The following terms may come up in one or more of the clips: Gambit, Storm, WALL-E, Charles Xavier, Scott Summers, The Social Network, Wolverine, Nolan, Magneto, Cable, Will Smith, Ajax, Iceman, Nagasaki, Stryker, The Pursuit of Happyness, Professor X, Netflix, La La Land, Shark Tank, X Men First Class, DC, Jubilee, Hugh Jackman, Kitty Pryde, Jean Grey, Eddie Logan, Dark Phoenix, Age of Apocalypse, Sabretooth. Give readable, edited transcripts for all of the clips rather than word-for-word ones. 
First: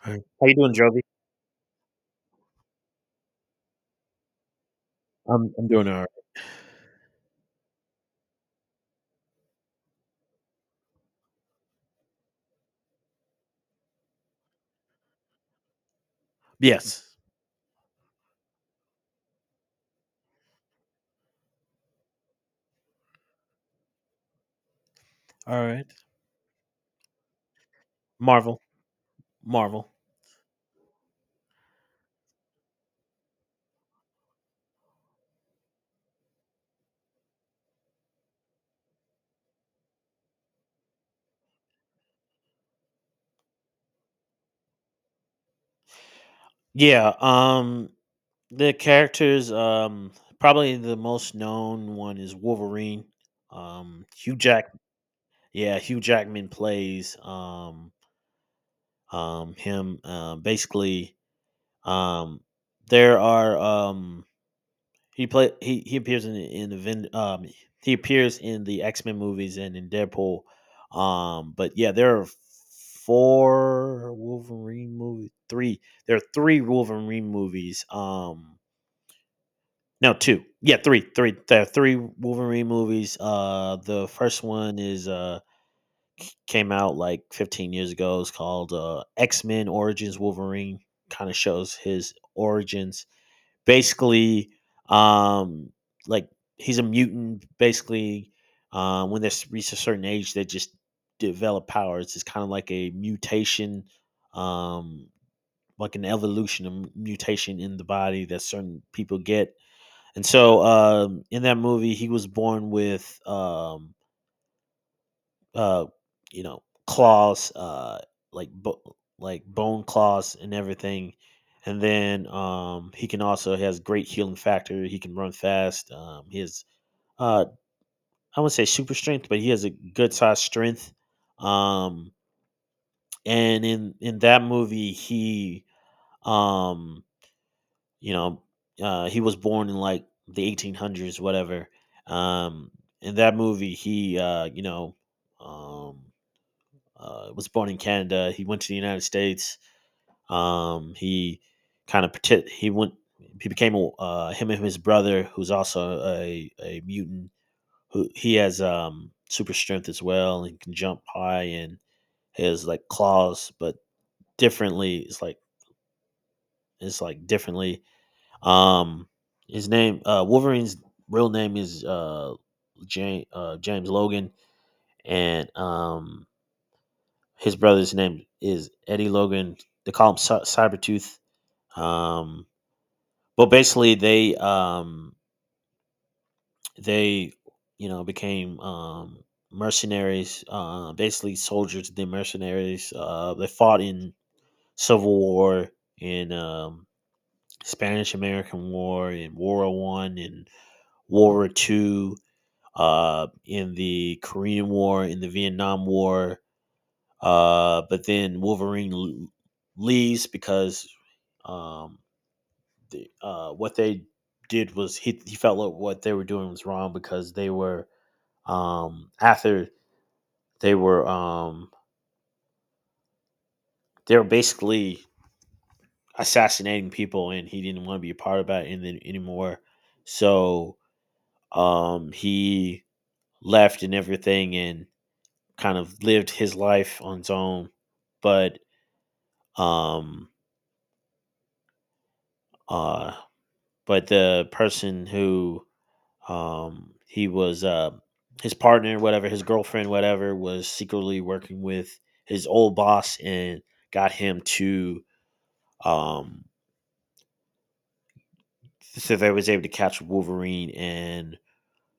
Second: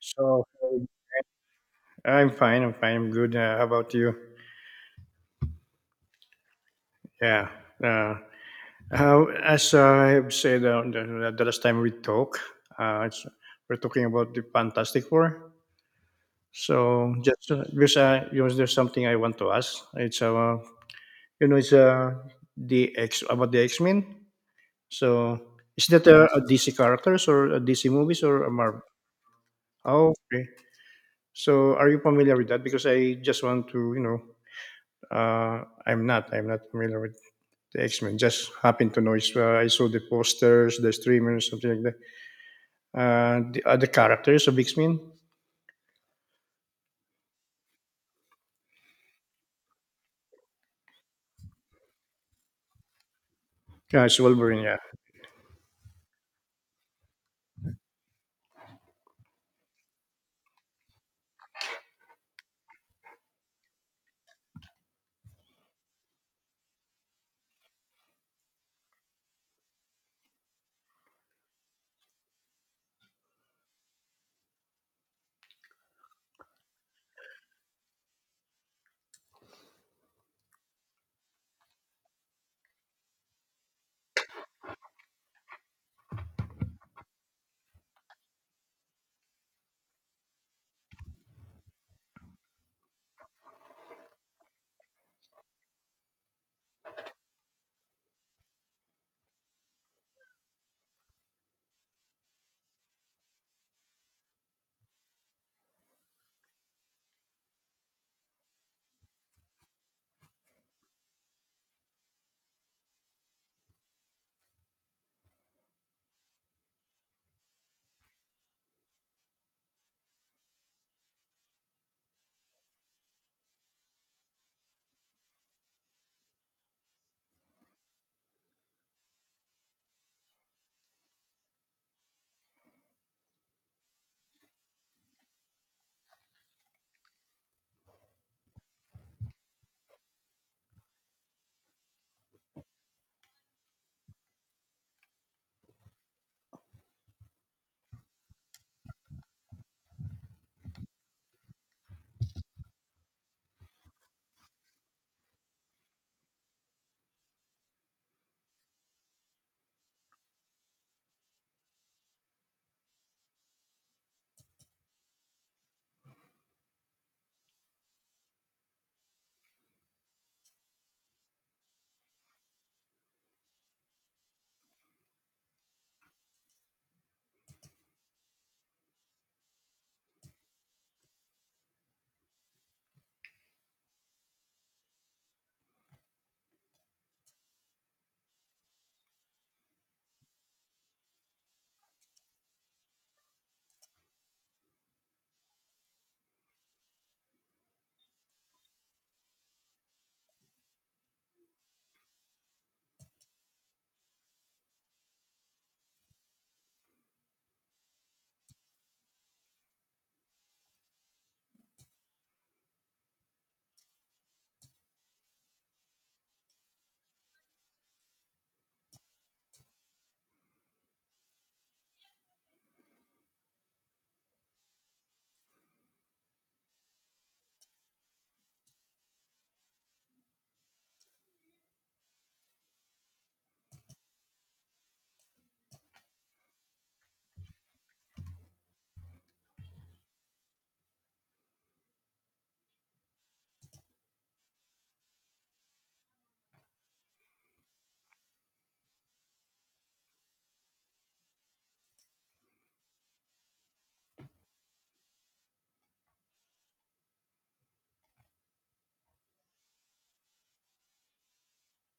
Hi. So How you doing, Jovi? I'm fine. I'm fine. I'm good. How about you? I'm doing all right. Yeah. Uh, how, as I have said, the last time we talked, uh, it's, we're talking about the Fantastic Four. Yes. So just there's, you know, there's something I want to ask. It's you know it's The X about the X Men. So All is right. that a DC characters or a DC movies or a Marvel. Marvel? Marvel. Oh, okay. So are you familiar with that? Because I just want to I'm not. I'm not familiar with the X Men. Just happened to know. I saw the posters, the streamers, something like that. The other characters of X Men. Yeah. The characters, probably the most known one is Wolverine. Yeah, Um it's Hugh Wolverine. Jack Yeah, yeah, Hugh Jackman plays him, basically. Um there are He appears in the he appears in the X Men movies and in Deadpool. But yeah, there are four Wolverine movies. Three. There are three Wolverine movies. No, two. Yeah, three, three. There are three Wolverine movies. The first one is came out like 15 years ago. It's called X Men Origins Wolverine. Kind of shows his origins basically, um like he's a mutant basically. When they reach a certain age they just develop powers. It's kind of like a mutation, um like an evolution and mutation in the body that certain people get. And so, in that movie he was born with, uh you know, claws, like bo- like bone claws and everything. And then, he can also, he has great healing factor, he can run fast, he has, uh I wouldn't say super strength but he has a good size strength. Um and in in that movie he, um you know he was born in like the 1800s, whatever. Um in that movie he, um was born in Canada. He went to the United States. He kind of he went he became him and his brother, who's also a mutant. Who he has, super strength as well and can jump high and has like claws, but differently. It's like differently. Um, his name, Wolverine's real name is, James, James Logan, and his brother's name is Eddie Logan. They call him Cybertooth. Um, but basically, they became, mercenaries, basically soldiers. They mercenaries. They fought in Civil War, in Spanish American War, in World War One, in World War Two, in the Korean War, in the Vietnam War. But then Wolverine leaves because, um, what they did was, he felt like what they were doing was wrong because they were, um, after they were um, they were basically assassinating people and he didn't want to be a part of that in then anymore. So, he left and everything and kind of lived his life on his own. But um, uh, but the person who, he was, his partner, whatever, his girlfriend, whatever, was secretly working with his old boss and got him to, um, so they was able to catch Wolverine and,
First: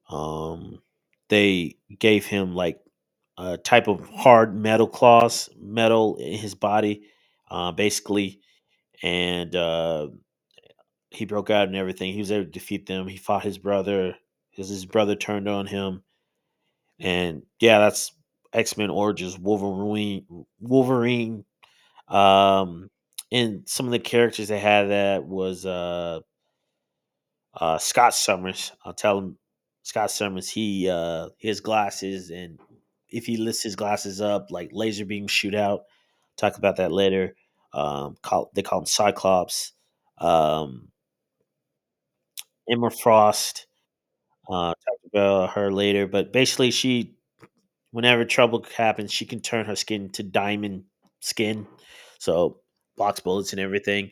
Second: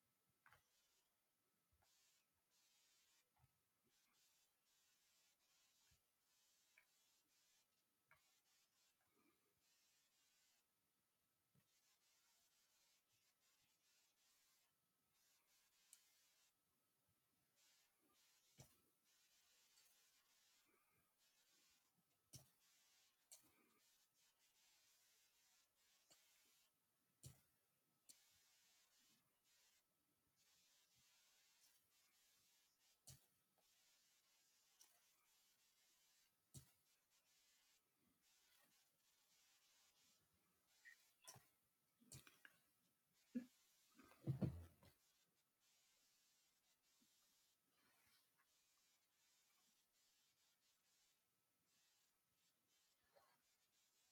um, they gave him like a type of hard metal claws, metal in his body, basically, and he broke out and everything. He was able to defeat them. He fought his brother because his brother turned on him. And yeah, that's X Men Origins Wolverine. Wolverine. Um, and some of the characters they had that was, Scott Summers. I'll tell him Scott Summers. He His glasses, and if he lifts his glasses up like laser beam shootout. Talk about that later. They call him Cyclops. Um, Emma Frost. Talk about her later, but basically she, whenever trouble happens, she can turn her skin to diamond skin, so blocks bullets and everything.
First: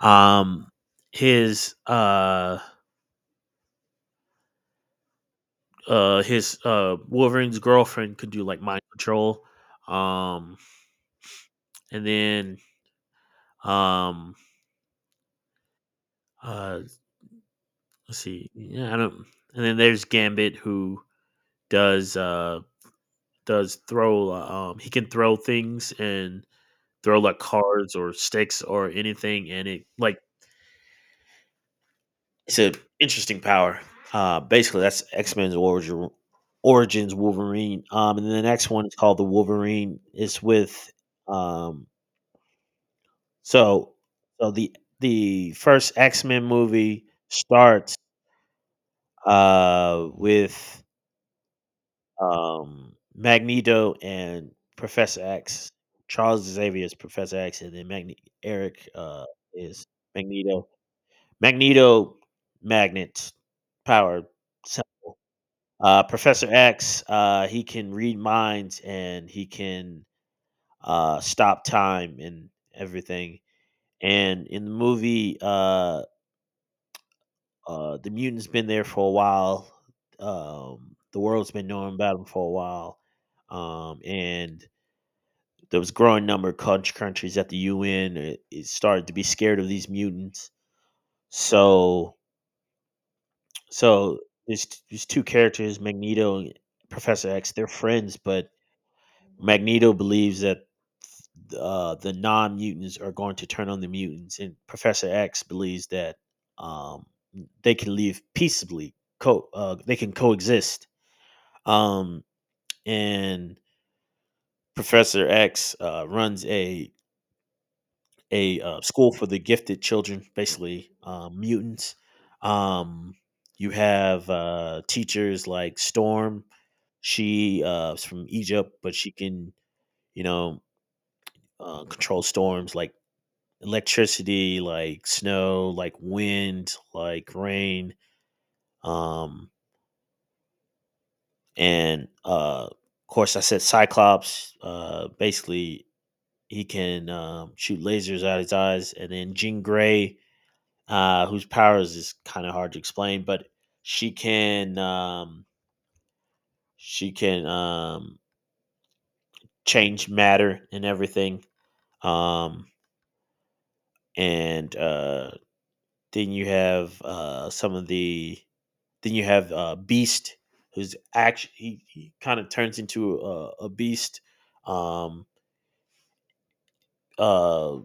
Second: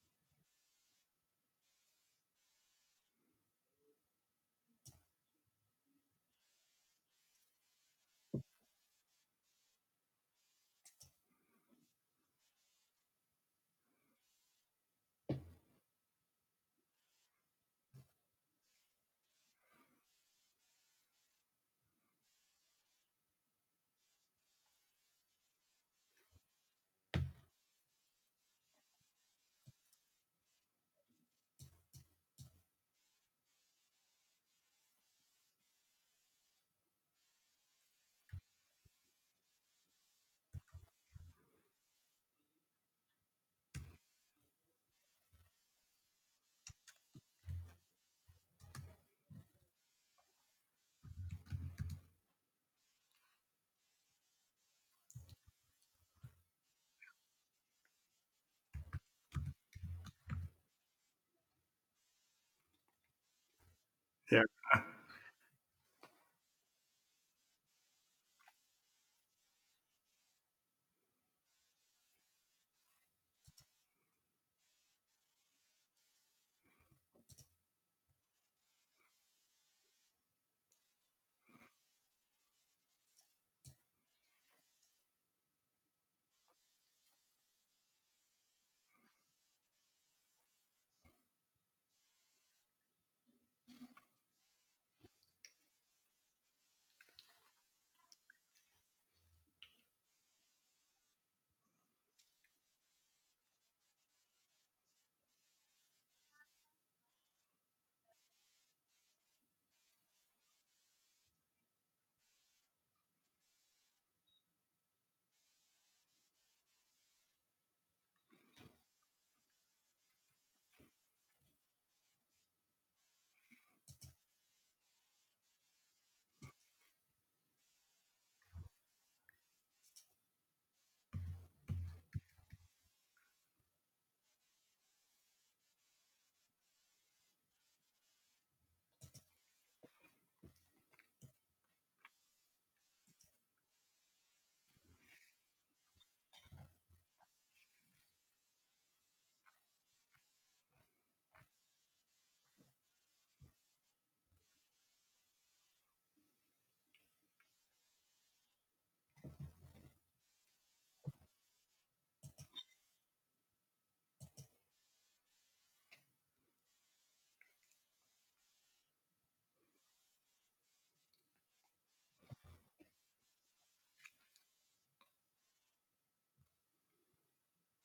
Um, his uh his Wolverine's girlfriend could do like mind control. Um, and then um uh let's see, yeah, I don't. And then there's Gambit who does uh does throw, he can throw things and throw like cards or sticks or anything and it like, it's an interesting power. Basically, that's Origins Wolverine. And then the next one is called the Wolverine. It's with, um, so the first X Men movie starts, with, Magneto and Professor X. Charles Xavier is Professor X, and then Eric is Magneto. Magneto, magnet power. yeah. Professor X, he can read minds and he can, stop time and everything. And in the movie, the mutant's been there for a while. The world's been knowing about him for a while. And there was a growing number of country countries at the UN. It started to be scared of these mutants. So, so, there's two characters, Magneto and Professor X. They're friends, but Magneto believes that, the non mutants are going to turn on the mutants, and Professor X believes that, um, they can live peaceably. They can coexist. Um, and Professor X runs a, school for the gifted children, basically, mutants. Um, you have, teachers like Storm. She, is from Egypt, but she can, you know control storms like electricity, like snow, like wind, like rain. Um, and of course, I said Cyclops. Basically, he can, shoot lasers out his eyes. And then Jean Grey, whose powers is kind of hard to explain, but she can um, she can, change matter and everything. Um, and then you have, some of the Then you have, Beast, who's actually, he kind of turns into a beast. Um, uh,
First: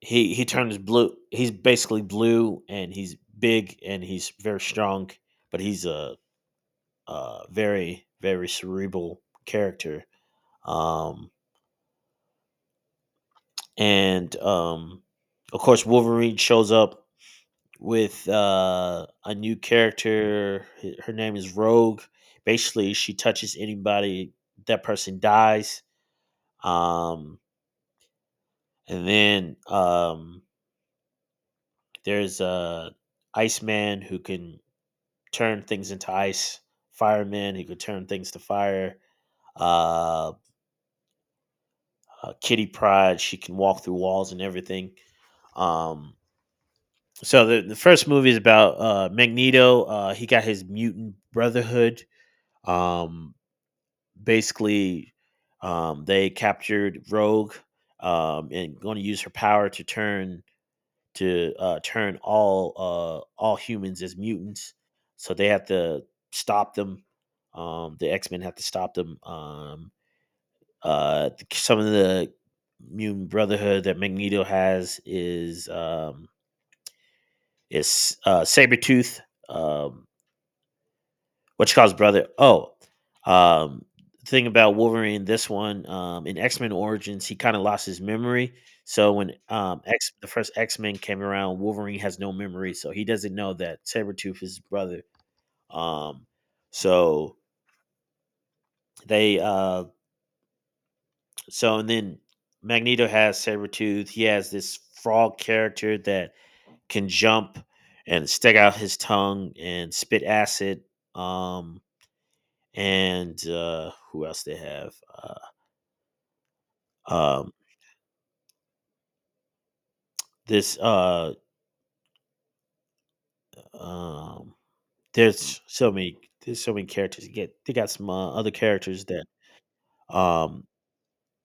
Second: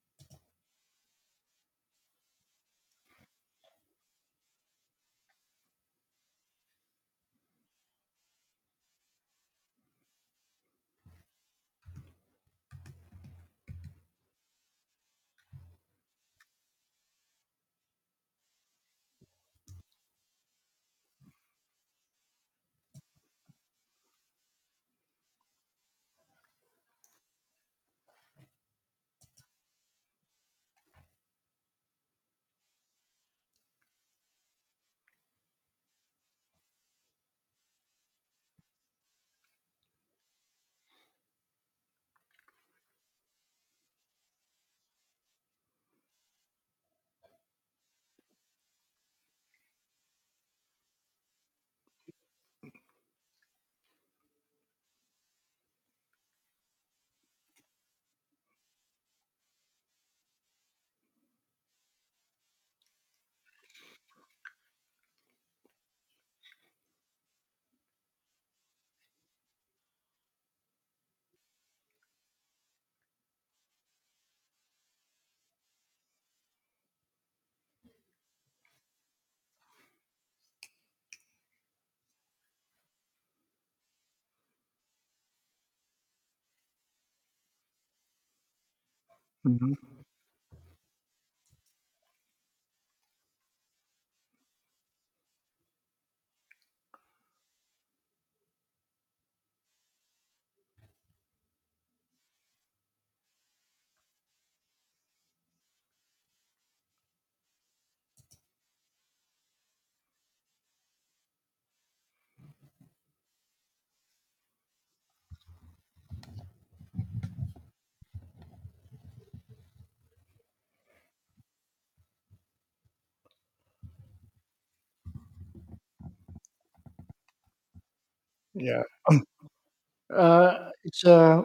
he turns blue. He's basically blue, and he's big, and he's very strong. But he's a very very cerebral character. Um, and of course, Wolverine shows up with, a new character. Her name is Rogue. Basically, she touches anybody, that person dies. Um, and then there's a Iceman who can turn things into ice. Fireman who could turn things to fire. Uh, Kitty Pryde, she can walk through walls and everything. Um, so the first movie is about, Magneto. He got his mutant brotherhood. Um, basically, they captured Rogue, and going to use her power to turn to, turn all humans as mutants. So they have to stop them. The X Men have to stop them. Some of the mutant brotherhood that Magneto has is, Sabretooth. Um, what you call his brother? Oh, um, thing about Wolverine, this one, in X Men Origins, he kind of lost his memory. So when, Mhm. X the first X Men came around, Wolverine has no memory, so he doesn't know that Sabretooth is his brother. Um, so they so and then Magneto has Sabretooth. He has this frog character that can jump and stick out his tongue and spit acid. Um, and who else they have? Uh, Um, this um, there's so many There's so many characters. You get they got some, other Yeah. characters that, um, It's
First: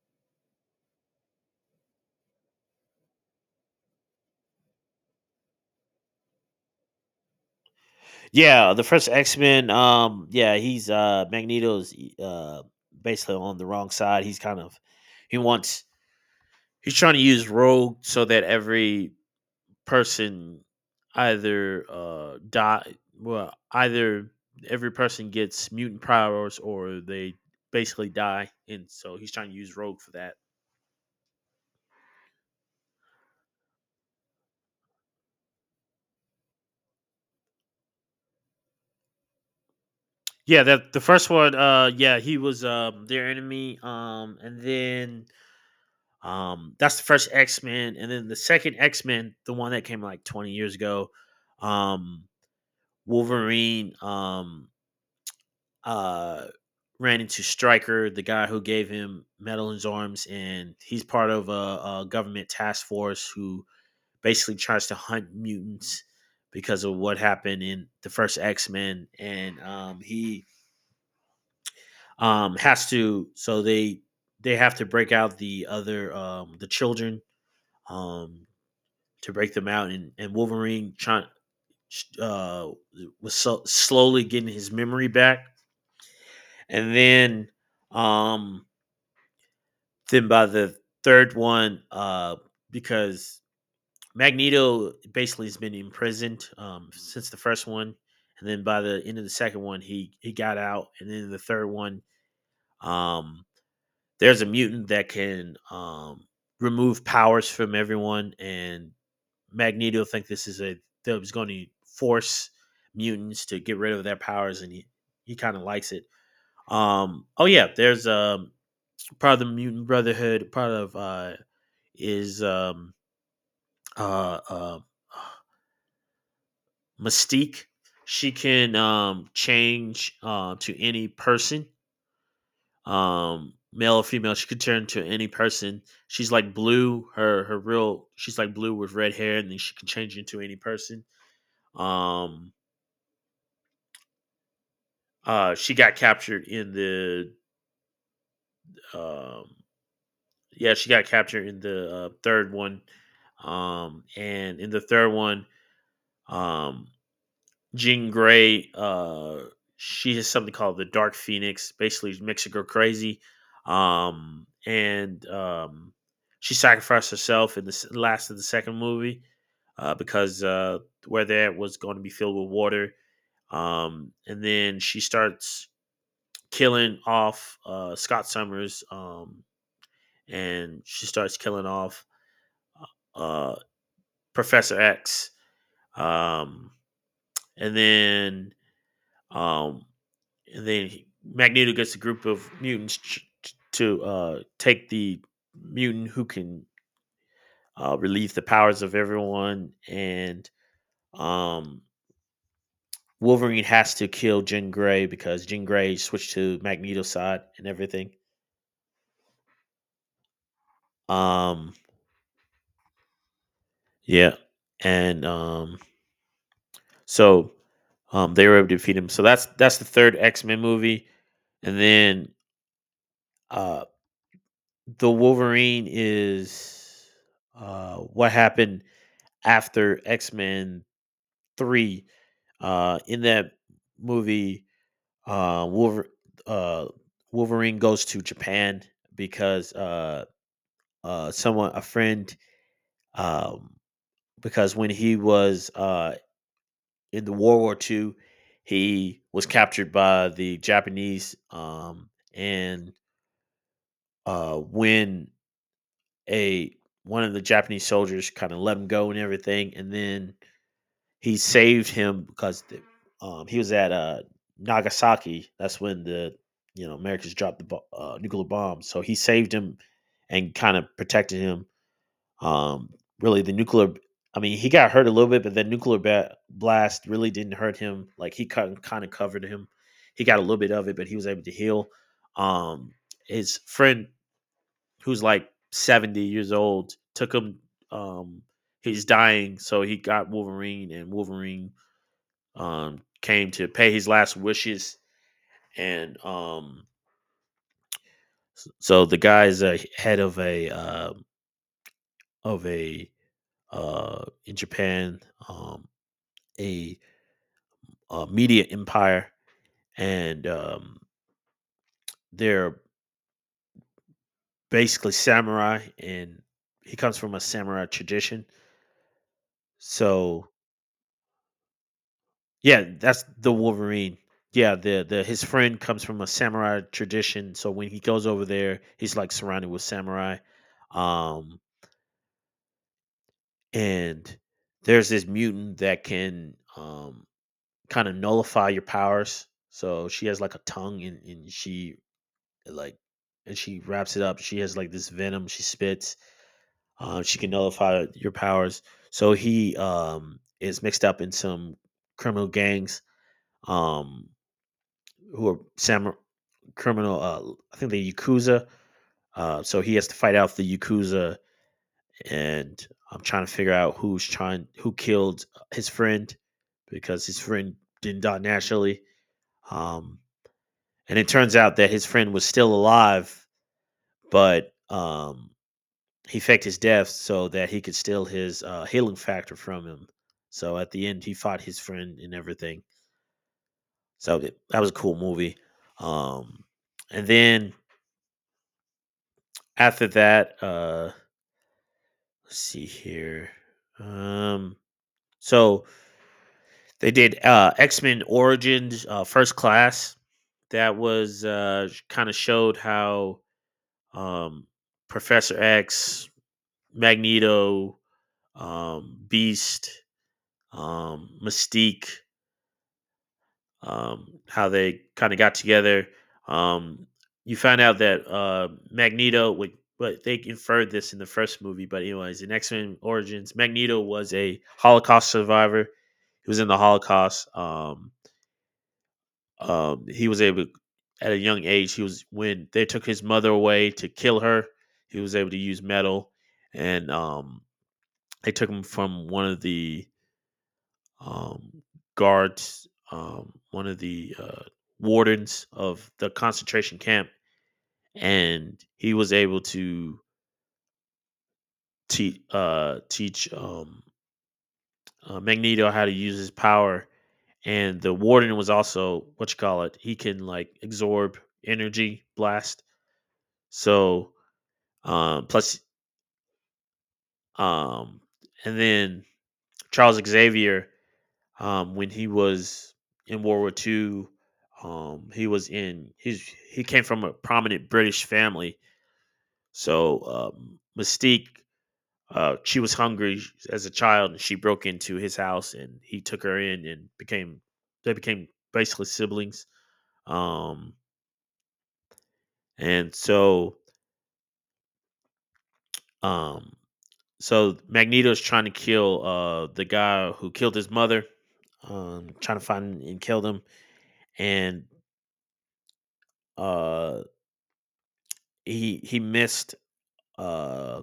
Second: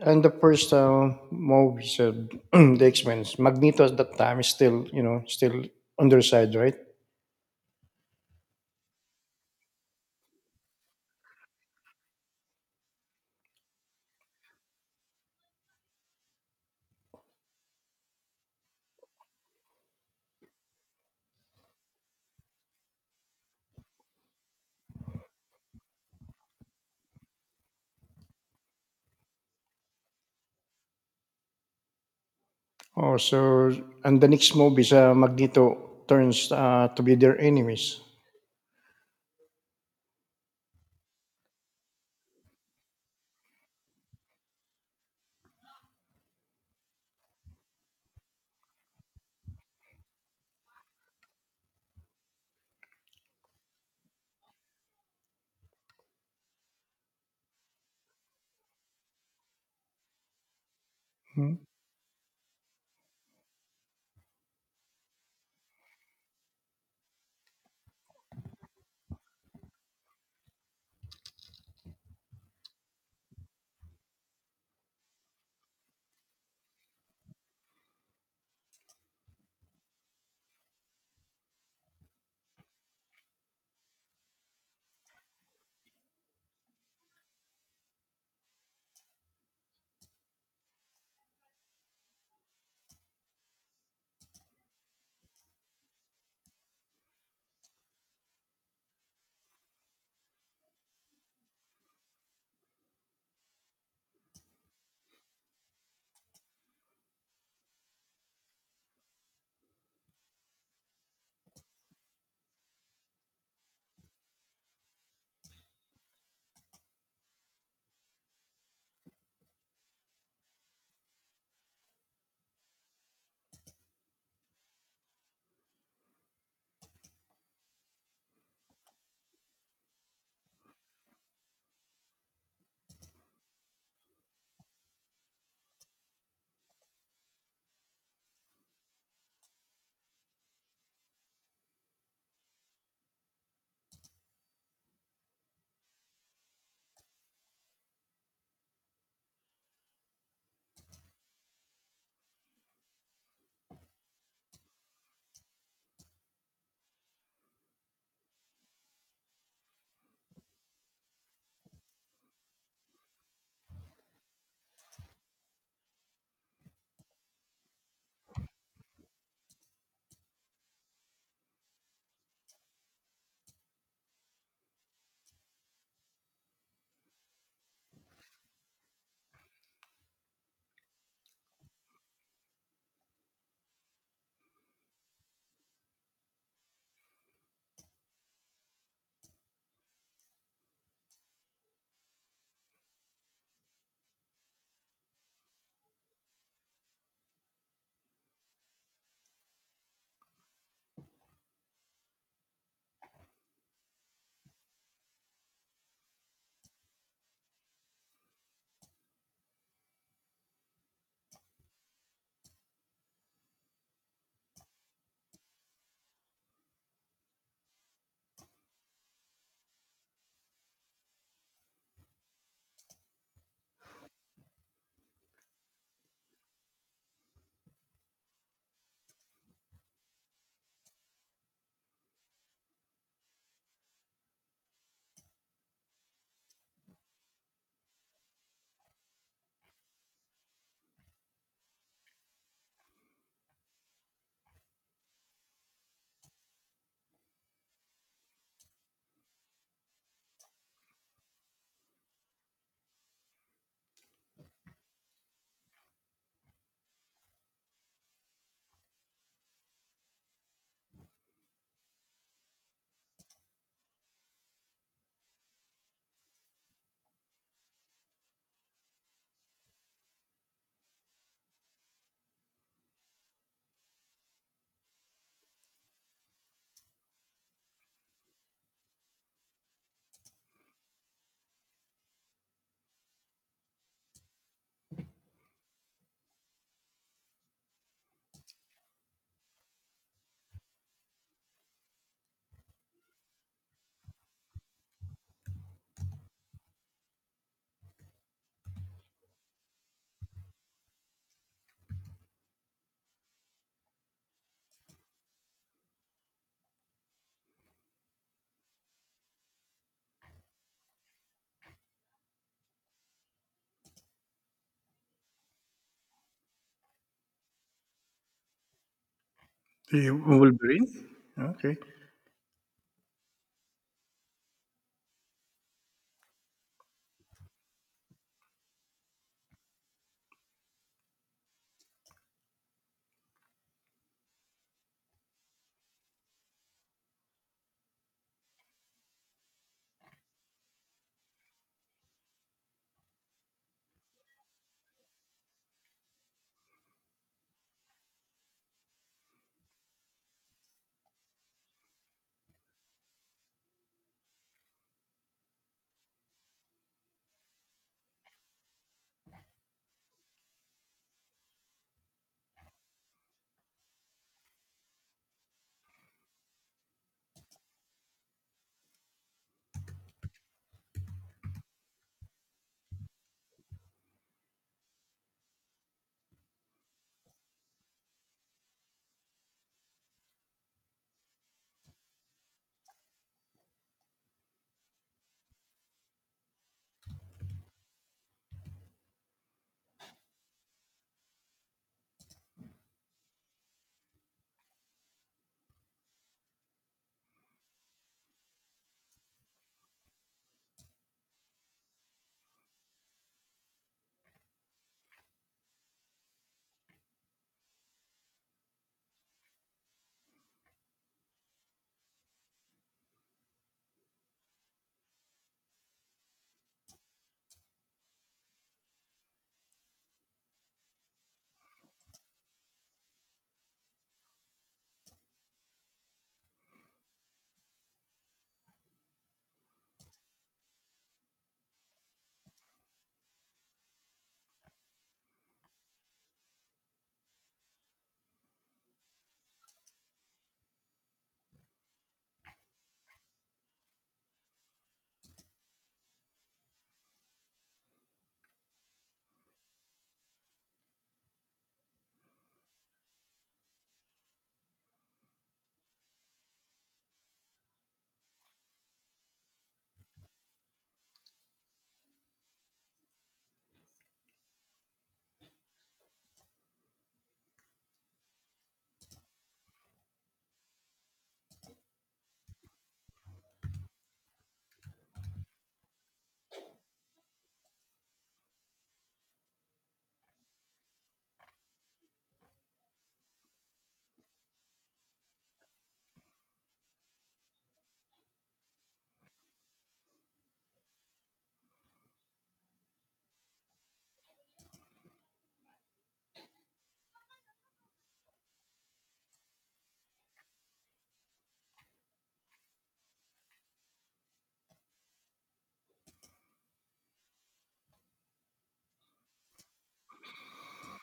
and the first movie said the X Men. Magneto at that time is still, you know, still on their side, right? yeah, the first X Men. Yeah, he's Magneto's, uh, basically on the wrong side. He's kind of he wants he's trying to use Rogue so that every person either die, well, either every person gets mutant powers or they basically die, and so he's trying to use rogue for that. Oh, so and the next movie is Magneto turns to be their enemies. Yeah, the first one, yeah, he was their enemy. And then That's the first X Men, and then the second X Men, the one that came like 20 years ago, um, Wolverine uh ran into Stryker, the guy who gave him metal in his arms, and he's part of Hmm. a government task force who basically tries to hunt mutants because of what happened in the first X Men, and he has to, so they have to break out the other, the children, um to break them out. And Wolverine trying, uh was so, slowly getting his memory back. And then, um by the third one, because Magneto basically has been imprisoned since the first one, and then by the end of the second one he got out. And then the third one, um there's a mutant that can, remove powers from everyone, and Magneto think this is a, that was going to force mutants to get rid of their powers, and he kind of likes it. Oh yeah, there's, part of the mutant brotherhood. Part of, is uh, uh, Mystique. She can, change, to any person, male or female, she could turn to any person. She's like blue, her real, she's like blue with red hair and then she can change into any person. um she got captured in the, um yeah, she got captured in the, third one. And in the third one, um Jean Grey, she has something called the Dark Phoenix. Basically, she makes a girl crazy, and she sacrificed herself in the last of the second movie, because where that was going to be filled with water. And then she starts killing off Scott Summers, and she starts killing off uh, Professor X. Um, and then um, Magneto gets a group of mutants to take the mutant who can relieve the powers of everyone, and um, Wolverine has to kill Jean Grey because Jean Grey switched to Magneto's side and everything. Um, yeah, and so They were able to defeat him. So that's the third X Men movie, and then uh, the Wolverine is what happened after X-Men 3. In that movie, uh Wolver- uh Wolverine goes to Japan because someone, a friend, um because when he was in the World War Two, he was captured by the Japanese, and when a one of the Japanese soldiers kind of let him go and everything, and then he saved him because he was at Nagasaki. That's when the Americans dropped the nuclear bomb. So he saved him and kind of protected him. Um, Really, the nuclear. I mean, he got hurt a little bit, but the nuclear blast really didn't hurt him. Like he cut, kind of covered him. He got a little bit of it, but he was able to heal. Um, his friend, who's like 70 years old, took him. Um, he's dying, so he got Wolverine, and Wolverine came to pay his last wishes, and um, so the guy is a head of a, of a in Japan, um, a, media empire, and they're basically samurai, and he comes from a samurai tradition. The So Wolverine. Okay. yeah, that's the Wolverine. Yeah, the his friend comes from a samurai tradition, so when he goes over there, he's like surrounded with samurai. Um, and There's this mutant that can kind of nullify your powers. So she has like a tongue, and she like and she wraps it up. She has like this venom she spits. She can nullify your powers. So he is mixed up in some criminal gangs, um who are samurai criminal, I think the Yakuza. So he has to fight out the Yakuza, and I'm trying to figure out who's trying who killed his friend, because his friend didn't die naturally. Um, and it turns out that his friend was still alive, but he faked his death so that he could steal his healing factor from him. So at the end, he fought his friend and everything. So that was a cool movie. Um, and then after that, let's see here. Um, so They did X Men Origins, First Class. That was, kind of showed how um, Professor X, Magneto, Beast, Mystique, how they kind of got together. Um, you found out that Magneto would, but they inferred this in the first movie. But anyways, in X Men Origins, Magneto was a Holocaust survivor. He was in the Holocaust. He was able, at a young age, he was when they took his mother away to kill her, he was able to use metal, and they took him from one of the um guards, one of the wardens of the concentration camp, and he was able to teach teach Magneto how to use his power, and the warden was also, what you call it, he can like absorb energy blast. so Plus, um, and then Charles Xavier, when he was in World War II, he was in he's he came from a prominent British family. So Mystique, she was hungry as a child, and she broke into his house, and he took her in, and became basically siblings. Um, and so um, so Magneto's trying to kill the guy who killed his mother, trying to find and kill them, and uh he missed uh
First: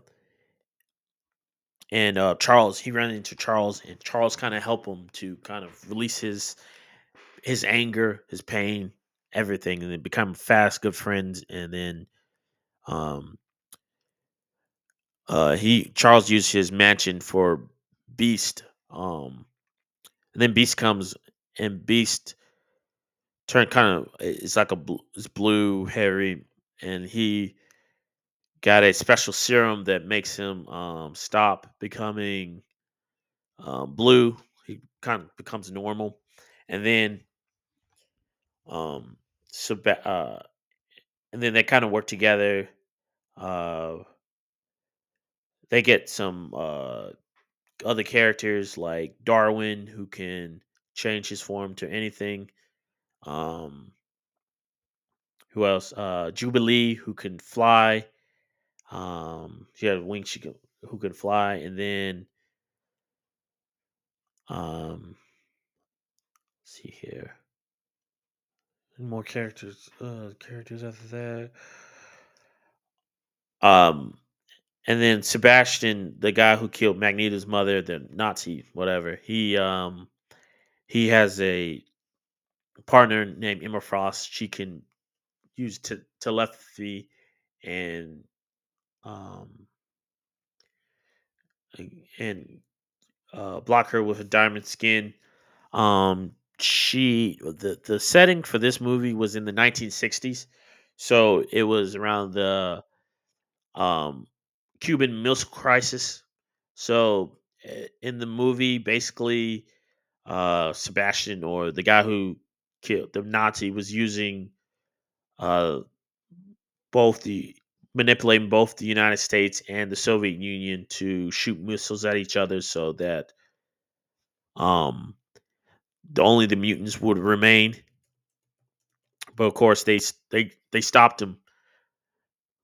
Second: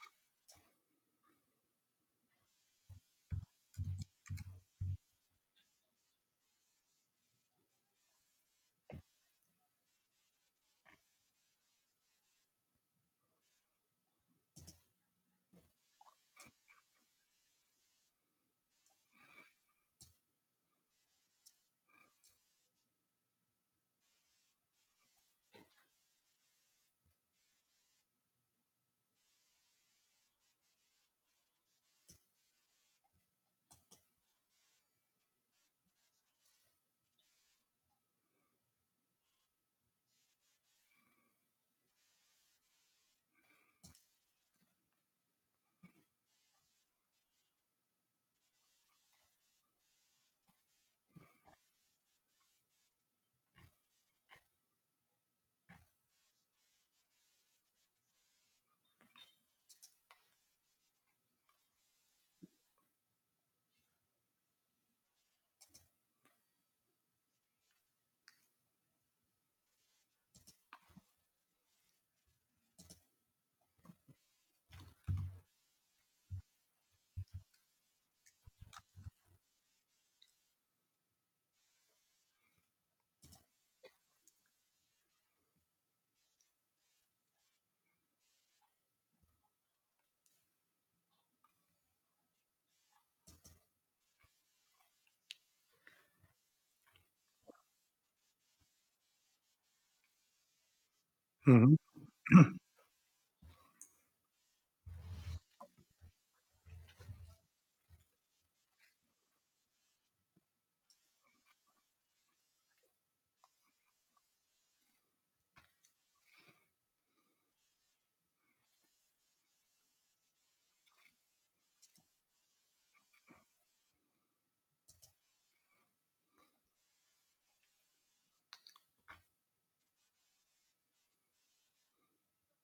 and Charles he ran into Charles, and Charles kind of helped him to kind of release his anger, his pain, everything, and they become fast good friends, and then um he Charles used his mansion for Beast, um, and then Beast comes, and Beast Turn kind of, it's like a bl- it's blue, hairy, and he got a special serum that makes him stop becoming blue. He kind of becomes normal, and then um, Seba- uh, and then they kind of work together. Uh, they get some other characters like Darwin, who can change his form to anything. Um, who else? Jubilee, who can fly. She had wings she could, who could fly, and then um, let's see here, more characters. Characters after that. And then Sebastian, the guy who killed Magneto's mother, the Nazi, whatever. He has a partner named Emma Frost. She can use telepathy, and um and, and block her with a diamond skin. Um, she, the setting for this movie was in the 1960s, so it Mhm. was around the, um, Cuban Missile Crisis. So, eh, in the movie, basically, Sebastian, or the guy who killed the Nazi, was using, uh, both the manipulating both the United States and the Soviet Union to shoot missiles at each other so that um only the mutants would remain. But of course, they stopped him.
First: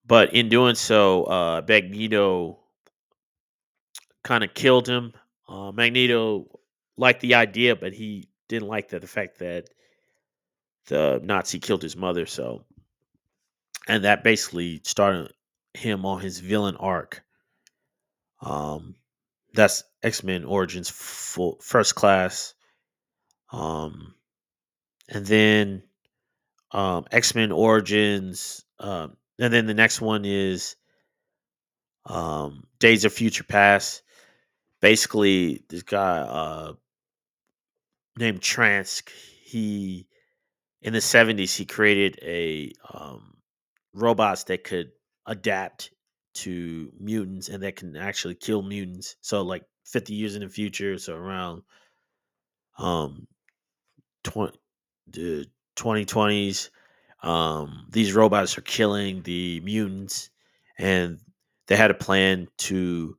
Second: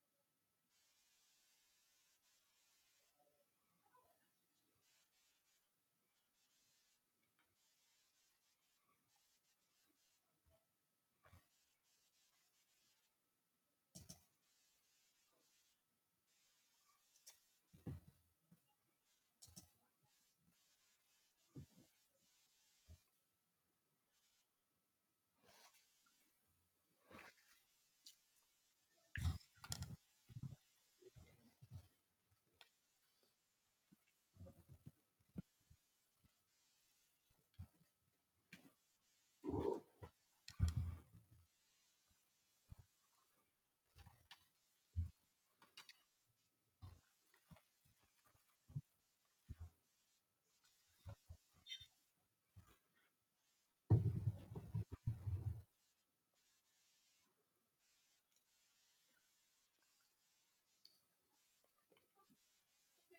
But in doing so, Magneto kind of killed him. Magneto liked the idea, but he didn't like the fact that the Nazi killed his mother. So, and that basically started him on his villain arc. Um, that's X Men Origins full, First Class. Um, and then X Men Origins. And then The next one is, Days of Future Past. Basically, this guy, named Transk, he in the 70s he created a, robots that could adapt to mutants and that can actually kill mutants. So like 50 years in the future, so around, um, 20, the 2020s, these robots are killing the mutants, and they had a plan to,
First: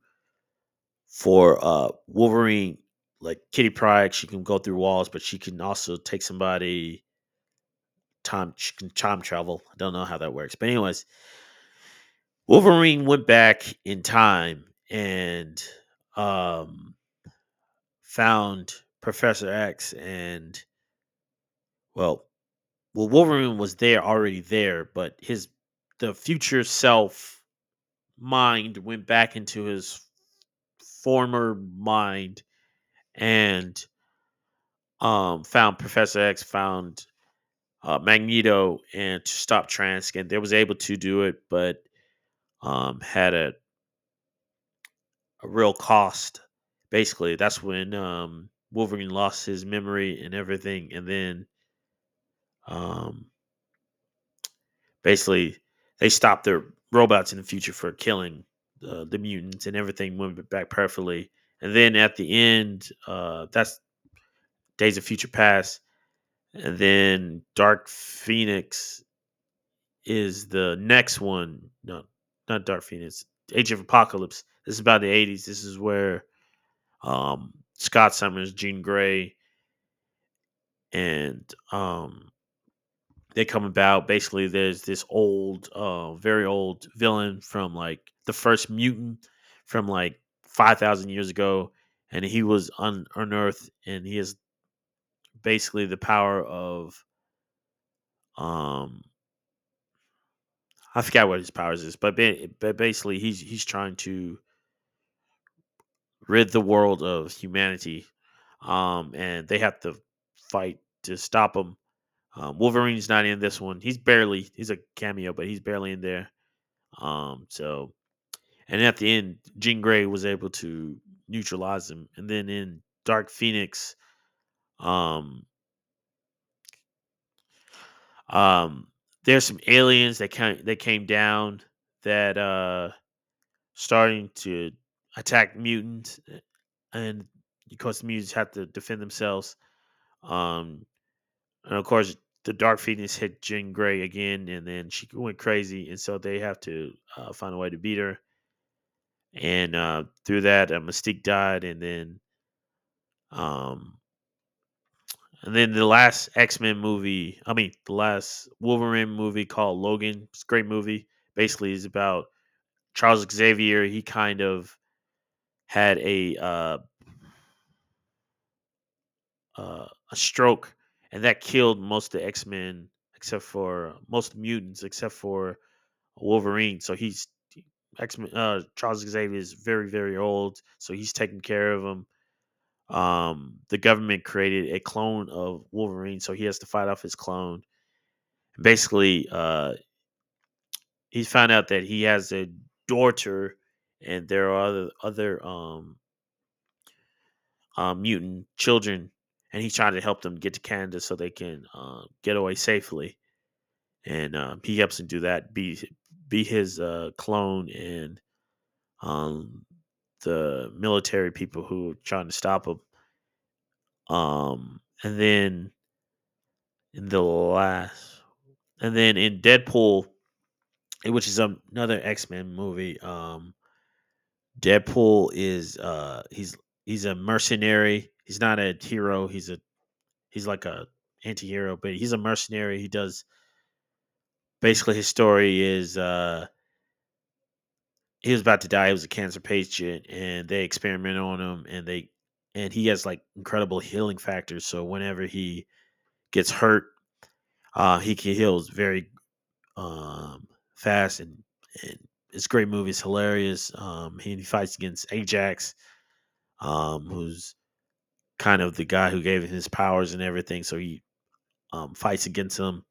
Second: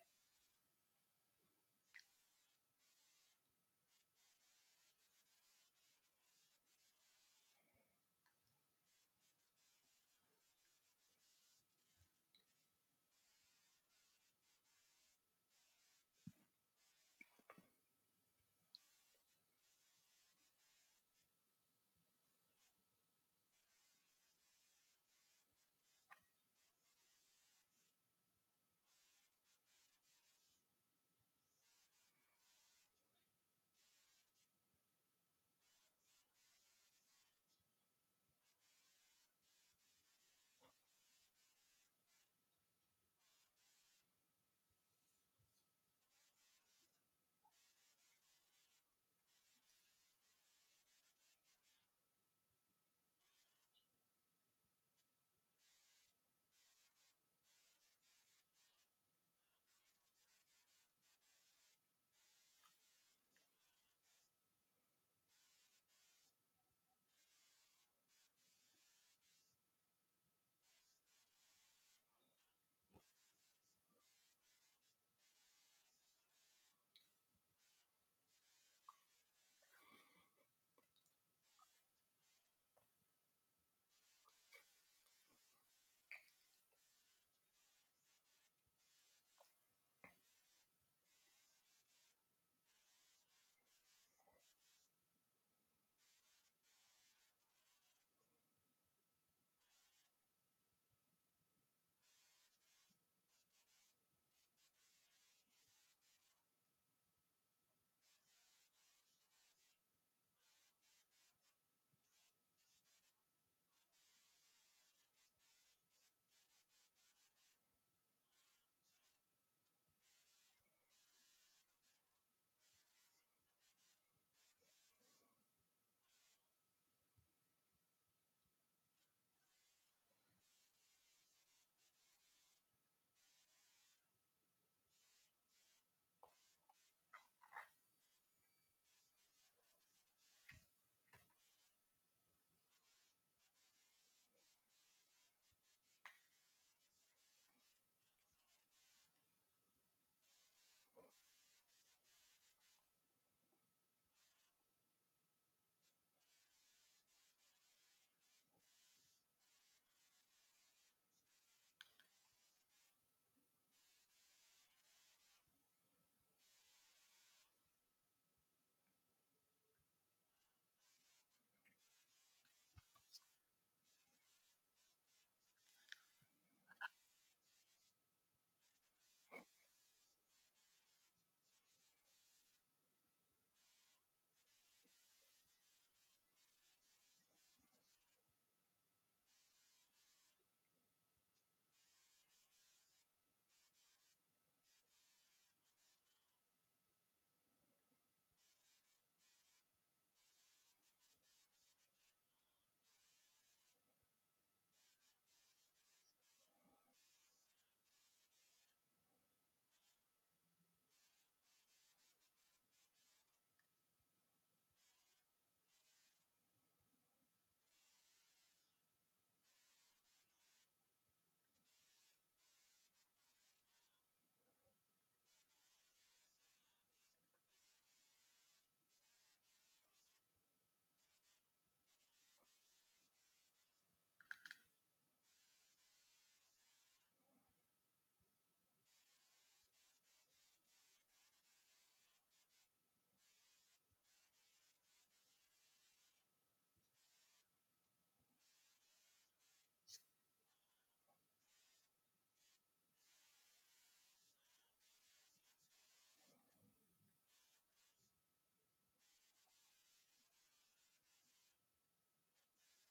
for Wolverine, like Kitty Pryde, she can go through walls, but she can also take somebody, time she can time travel. I don't know how that works. But anyways, Wolverine went back in time, and um found Professor X, and well well, Wolverine was there already there, but his, the future self, mind went back into his former mind, and found Professor X, found Magneto, and to stop Transk, and they was able to do it, but had a real cost. Basically, that's when Wolverine lost his memory and everything, and then um, basically they stopped their robots in the future for killing the mutants, and everything went back perfectly. And then at the end, that's Days of Future Past, and then Dark Phoenix is the next one. No, not Dark Phoenix. Age of Apocalypse. This is about the '80s. This is where Scott Summers, Jean Grey, and um, they come about. Basically, there's this old, very old villain from like the first mutant, from like 5,000 years ago, and he was unearthed, and he has basically the power of, um, I forgot what his powers is, but basically he's trying to rid the world of humanity, and they have to fight to stop him. Wolverine's not in this one. He's barely. He's a cameo, but he's barely in there. Um, so and at the end, Jean Grey was able to neutralize him. And then in Dark Phoenix, um, um, there's some aliens that came down that starting to attack mutants, eh, and because the mutants have to defend themselves. Um, And of course, the Dark Phoenix hit Jean Grey again, and then she went crazy. And so they have to find a way to beat her. And through that, Mystique died, and then um, the last X Men movie. I mean, the last Wolverine movie, called Logan. It's a great movie. Basically, is about Charles Xavier. He kind of had a, uh, a stroke, and that killed most of the X Men, except for, most mutants except for Wolverine. So he's X Men. Charles Xavier is very old, so he's taking care of him. The government created a clone of Wolverine, so he has to fight off his clone. Basically, he's found out that he has a daughter, and there are other mutant children, and he's trying to help them get to Canada so they can get away safely. And he helps him do that. Be his clone and um, the military people who were trying to stop him. Um, and then in the last, and then in Deadpool, which is another X Men movie. Deadpool is he's a mercenary. He's not a hero. He's a he's like a anti-hero, but he's a mercenary. He does basically his story is he was about to die. He was a cancer patient, and they experiment on him, and he has like incredible healing factors. So whenever he gets hurt, he can heals very um, fast, and it's a great movie. It's hilarious. He fights against Ajax, who's kind of the guy who gave him his powers and everything. So he fights against him,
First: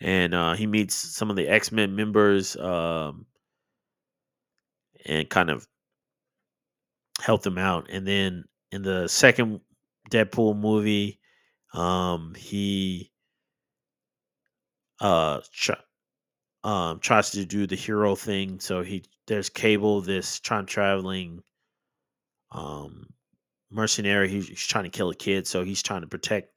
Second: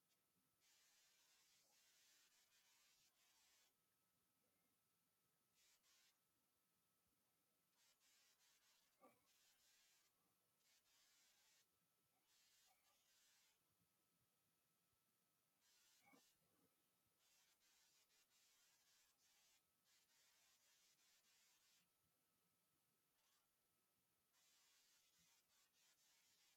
and he meets some of the X Men members and kind of helped him out. And then in the second Deadpool movie, he uh tr- tries to do the hero thing. So he there's Cable, this time traveling um mercenary. He's trying to kill a kid, so he's trying to protect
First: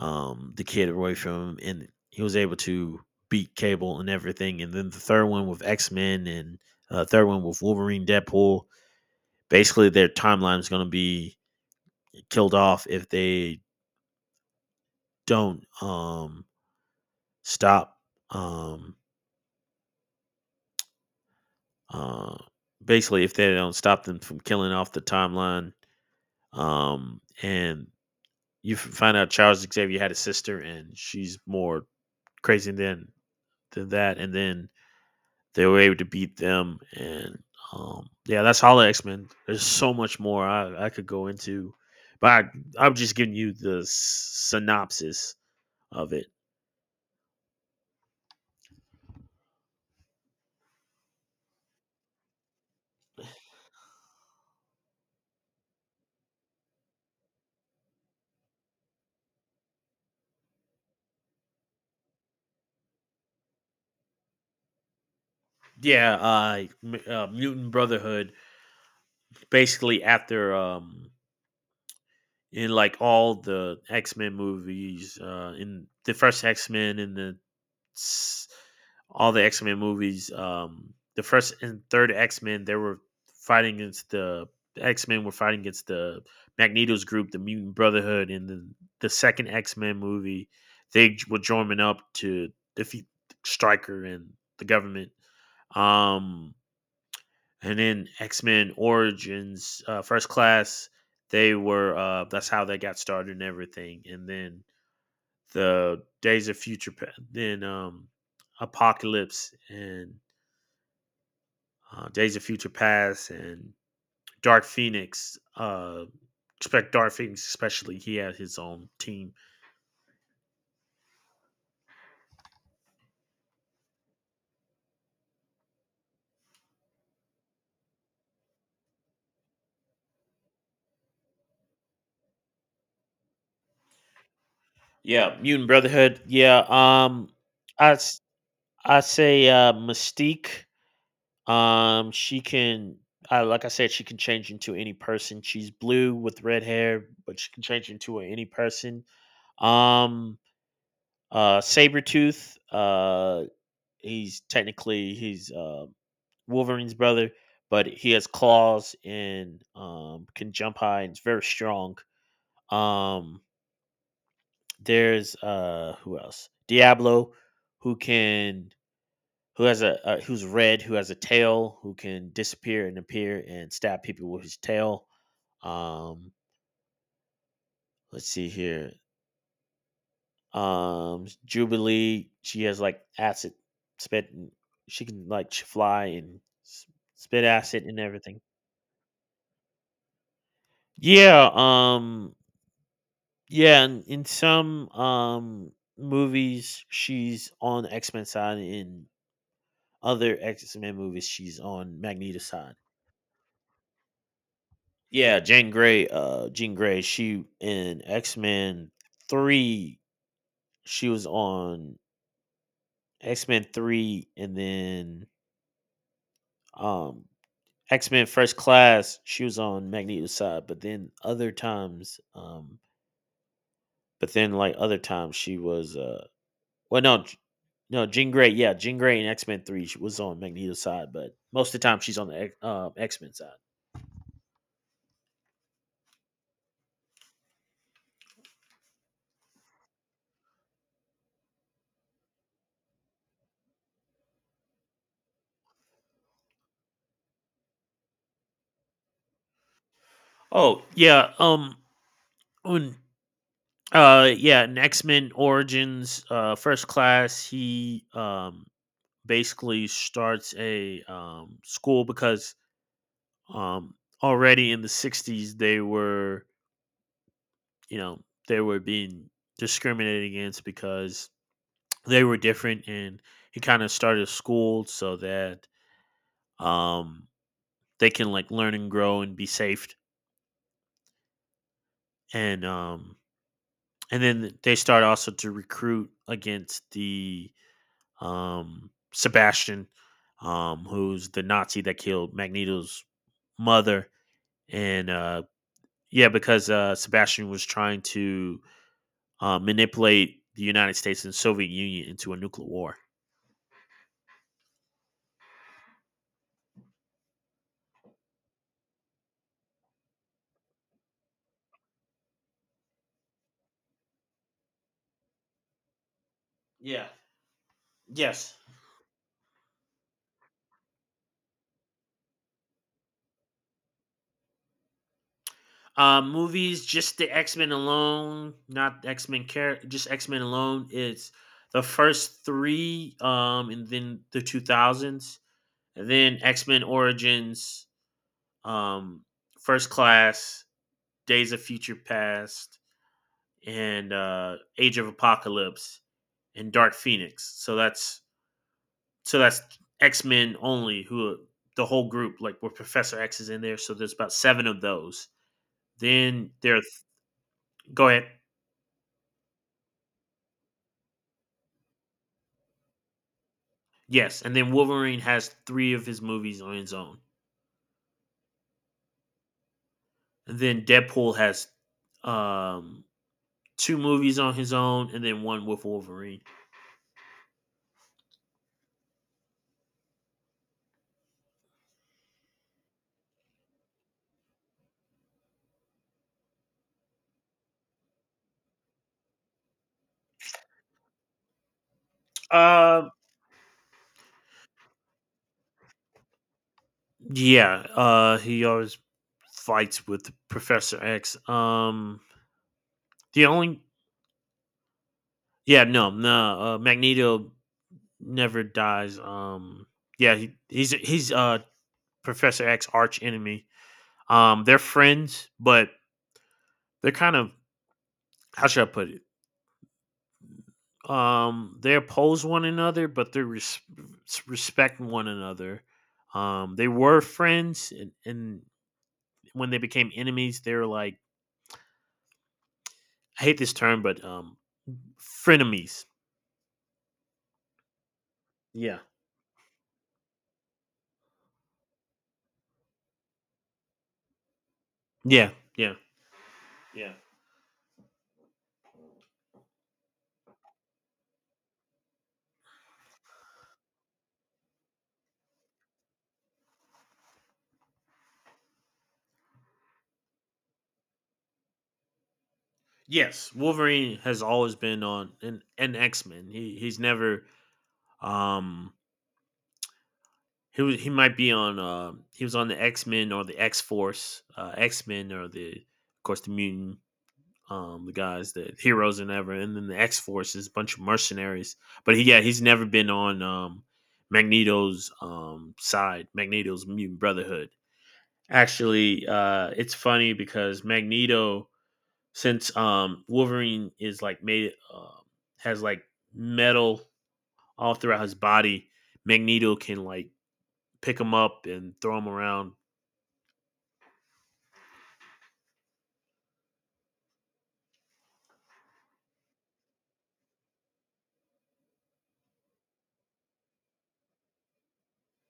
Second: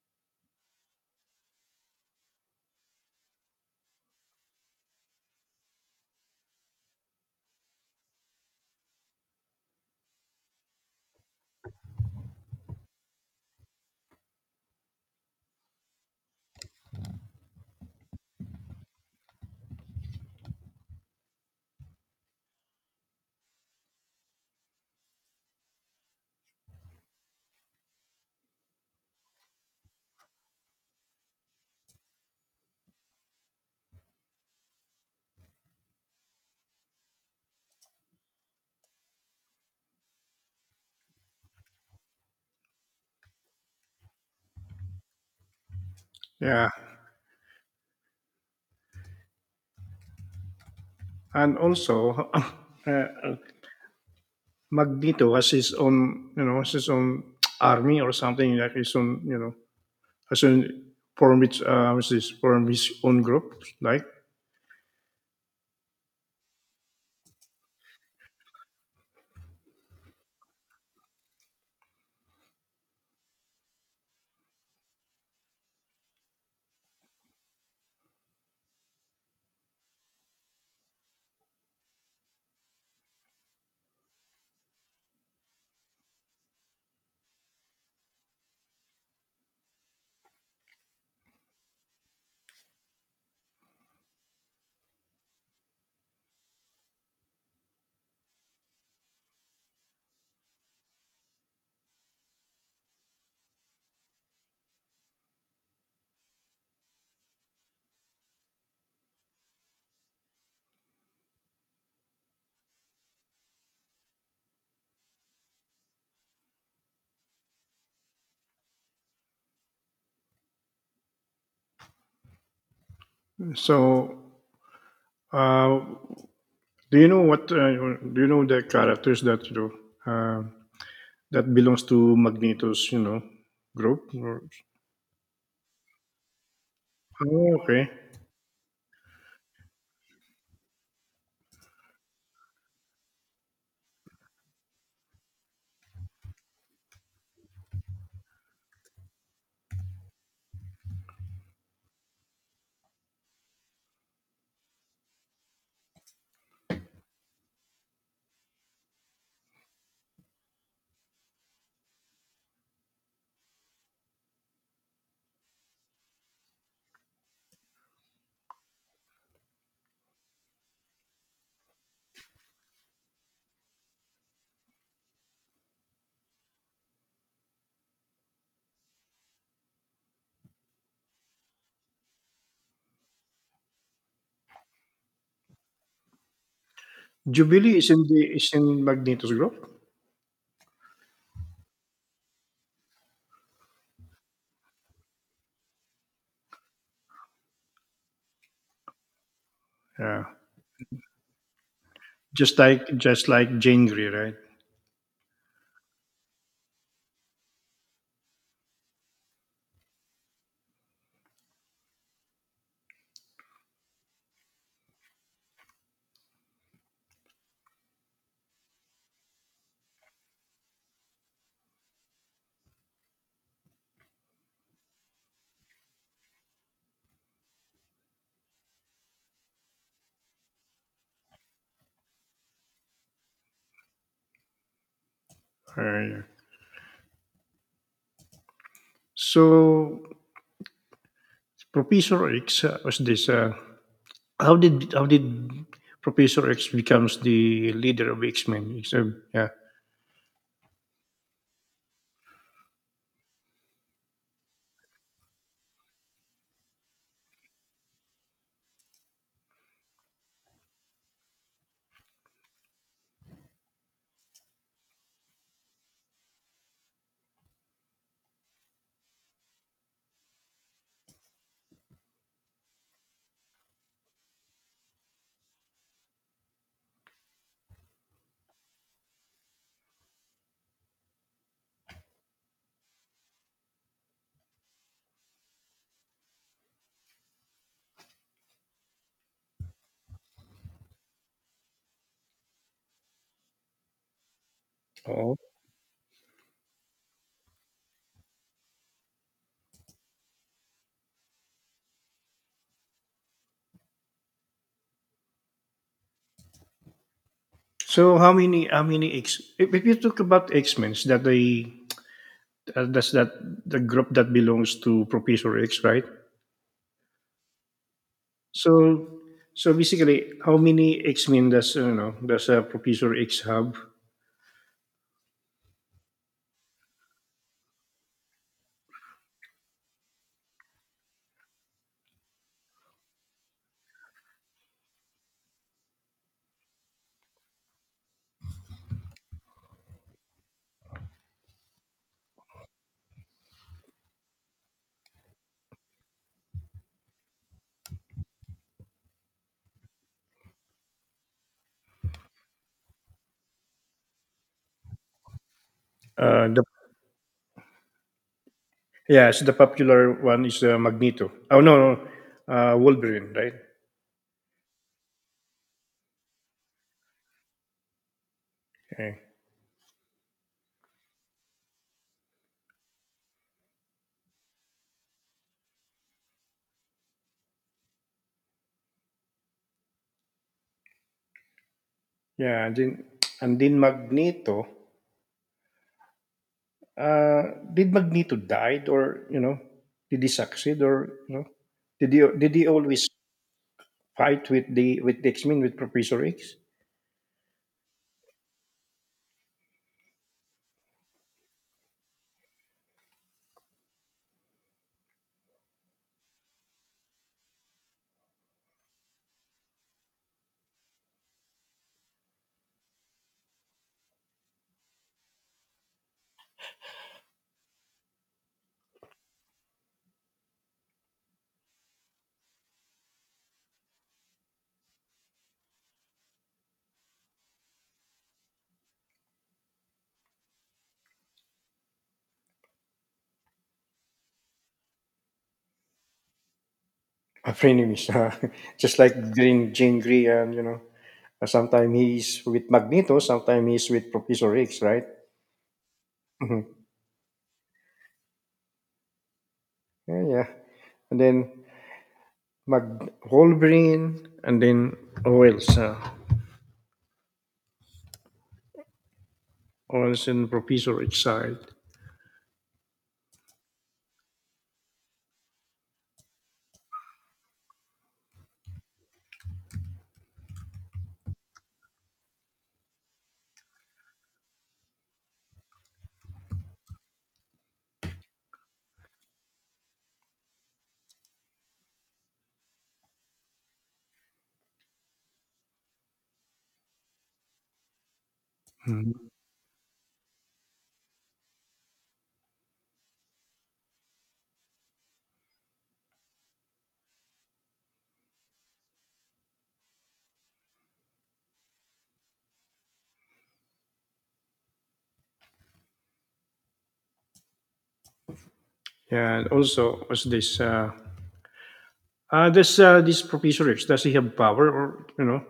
the kid away from him, and he was able to beat Cable and everything. And then the third one with X Men and third one with Wolverine, Deadpool. Basically, their timeline is going to be killed off if they don't, stop, um, uh, if they don't stop them from killing off the timeline, and you find out Charles Xavier had a sister, and she's more crazy than that, and then they were able to beat them, and yeah, that's Hollow X Men. There's so much more I could go into, but I'm just giving you the synopsis of it. Yeah, and also uh, Magneto has his own, you know, has his own army or something, like his own, you know, has own form, which what is form his own group. Like, Yeah, Mutant Brotherhood basically after in like all the x-men movies in the first x-men and the s- all the X-Men movies. The first and third X-Men, they were fighting against the the x-men were fighting against the Magneto's group, the Mutant Brotherhood. In the second X-Men movie, they were joining up to defeat Stryker and the government. um and in X Men Origins, First Class, they were that's how they got started and everything. And then the Days of Future, then Apocalypse and Days of Future Past and Dark Phoenix. Expect Dark Phoenix, especially he had his own team. so, uh, do you know what? Do you know the characters that you know, uh, that belongs to Magneto's, you know, group? Or, Yeah, Mutant Brotherhood. Yeah, oh, okay, I say Mystique. Um, she can, I like I said, she can change into any person. She's blue with red hair, but she can change into any person. Um, Sabretooth, he's technically he's Wolverine's brother, but he has claws and can jump high and is very strong. Um, there's who else? Diablo, who can who has a who's red, who has a tail, who can disappear and appear and stab people with his tail. Um, let's see here. Jubilee, she has like acid spit. And she can like fly and s- spit Jubilee acid is and in everything. Magneto's group. Yeah. Yeah. In some movies, she's on X Men side. In Yeah, other X Men movies, she's on Magneto's just side. like Jane Grey, right? Yeah, Jean Grey, she in X-Men 3, she was on X-Men 3, and then um X-Men First Class, she was on Magneto's side, but then other times but then like other times she was well no J- no Jean Grey, yeah, Jean Grey in X-Men 3 she was on Magneto's side, but most of the time she's on the X-Men side. Yeah. So Professor X was this. How did Professor X becomes the leader of X Men? It's a- Yeah. Oh, yeah, when yeah, in X Men Origins, First Class, he basically starts a school because um already in the '60s they were, you know, they were being discriminated against because they were different, and he kind of started a school so that um they can like learn and grow and be safe, and um and then they start also to recruit against the Sebastian, who's the Nazi that killed Magneto's mother, and Oh. Yeah, because Sebastian was trying to manipulate the United States and Soviet Union into a nuclear war. So how many X? If you talk about X Men, that they that's that the group that belongs to Professor X, right? Yeah. Yes. So so basically, how many X Men does Professor X have? Movies, just the X Men alone, not X Men care, just X Men alone. It's the first three, and then the two thousands, and then X Men Origins, um, First Class, Days of Future Past and Age of Apocalypse and Dark Phoenix. So that's X Men only. Who the whole group like where Professor X is in there. So there's about seven of those. Then The there. Go ahead. Yeah, so the popular one is Magneto. Oh no, no, Wolverine, right? Yes, and then Wolverine has three of his movies on his own. Okay. And then Deadpool has um two movies on his own and then one with Wolverine. Yeah, and then Magneto. Did Magneto died, or you know, did he succeed, or you know, did he always Uh fight with the X Men, with Professor X? yeah, he always fights with Professor X. The only yeah, no, no, Magneto never dies. Yeah, he's Professor X arch enemy. They're friends, but they're kind of how should I put it? They oppose one another, but they respect one another. They were friends, and when they became enemies, they were like, I hate this term, but frenemies. A frenemies, just Yeah, like during Jean Grey, and you know, sometimes he's with Magneto, sometimes he's with Professor X, right? yeah, yeah, Mhm. yeah. Yeah, yeah. And then Mag Wolverine, and then who else? Who else in Professor X side? Yes, Wolverine has always been on an X Men. He's never um he might be on he was on the X Men or the X Force, X Men or the of course the mutant the guys the heroes and ever and then the X Force is a bunch of mercenaries. But he, yeah, he's never been on Magneto's side, Magneto's mutant brotherhood. Mm-hmm. Actually, it's funny because Magneto since Wolverine is like made has like metal all throughout his body, Magneto can like pick him up and throw him around. Yeah, and also what's this? This professor X, does he have power or you know?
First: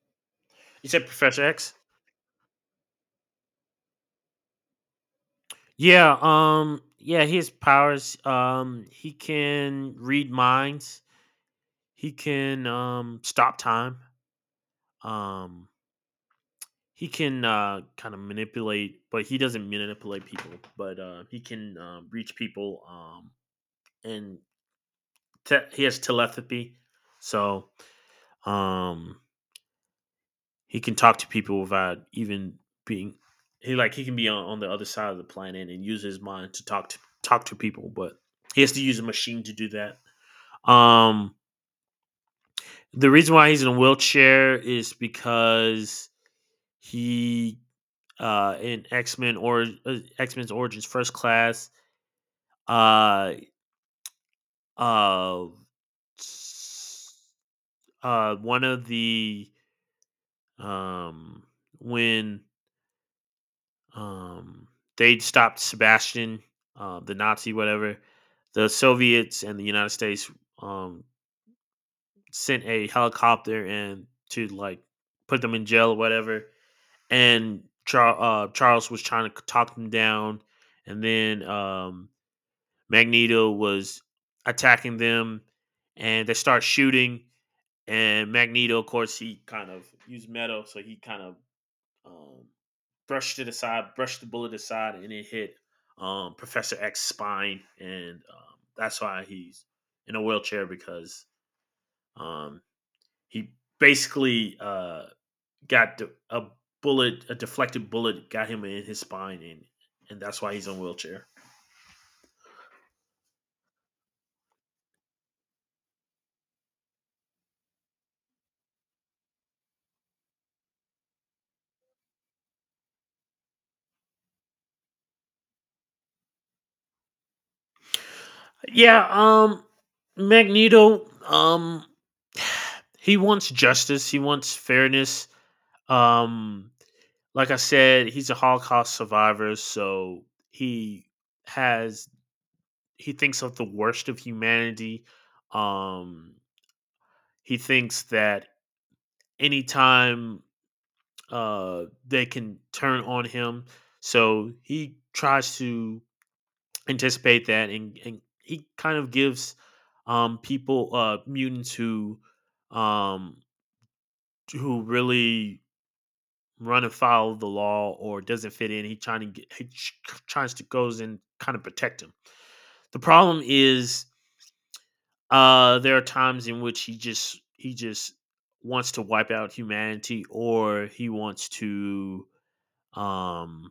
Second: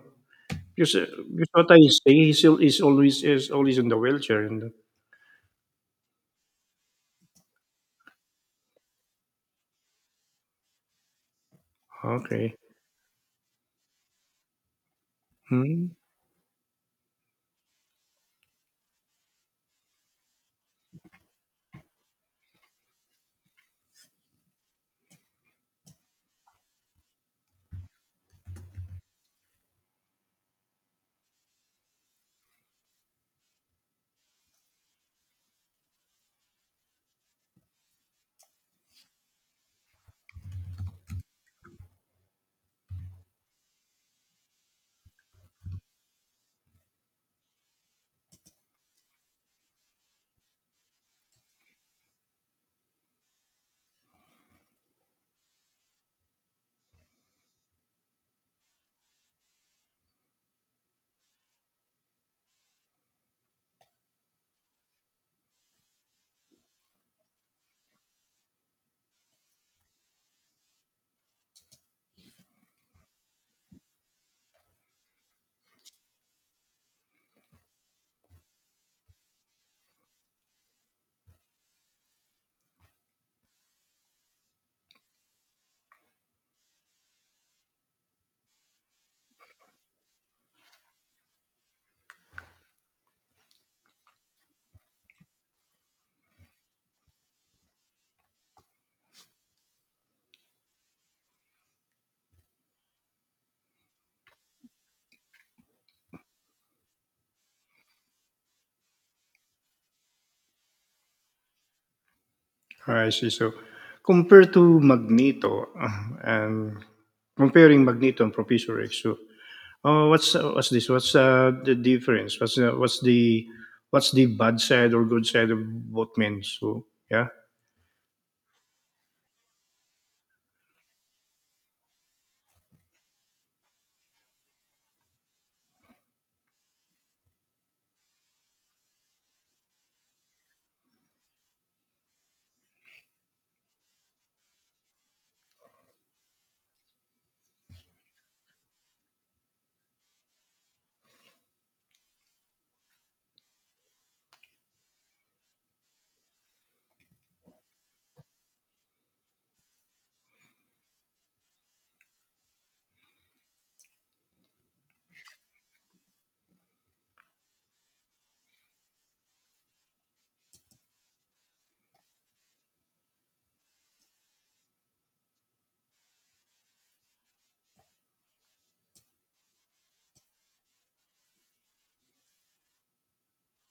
You Because, uh, said Professor because what X? I say, he still is always in the wheelchair. And Yeah, yeah, he has powers. He can read minds. He okay, can stop time. Um hmm. he can kind of manipulate, but he doesn't manipulate people, but he can reach people and he has telepathy. So Um, he can talk to people without even being he like he can be on the other side of the planet and use his mind to talk to people, but he has to use a machine to do that. Um, the reason why he's in a wheelchair is because he in X Men or X Men's Origins First Class uh uh one of the um when Um, they stopped Sebastian, the Nazi, whatever. The Soviets and the United States um, sent a helicopter and to like put them in jail or whatever. And Charles was trying to talk them down, and then Magneto was attacking them, and they start shooting. And Magneto, of course, he kind of used metal, so he kind of um, brushed it aside, brushed the bullet aside, and it hit Professor X's spine, and that's why he's in a wheelchair because um, he basically a bullet, a deflected bullet, got him in his spine, and that's why he's in a wheelchair. I see. So compared to Magneto, and comparing Magneto and Professor X, so what's this? What's the difference? What's the bad side or good side of both men? So yeah, Yeah, Magneto he wants justice, he wants fairness. Um like I said, he's a Holocaust survivor, so he has he thinks of the worst of humanity. Um he thinks that anytime they can turn on him, so he tries to anticipate that, and he kind of gives people mutants um who really run afoul of the law or doesn't fit in he trying to get, he tries to goes and kind of protect him. The problem is there are times in which he just wants to wipe out humanity, or he wants to um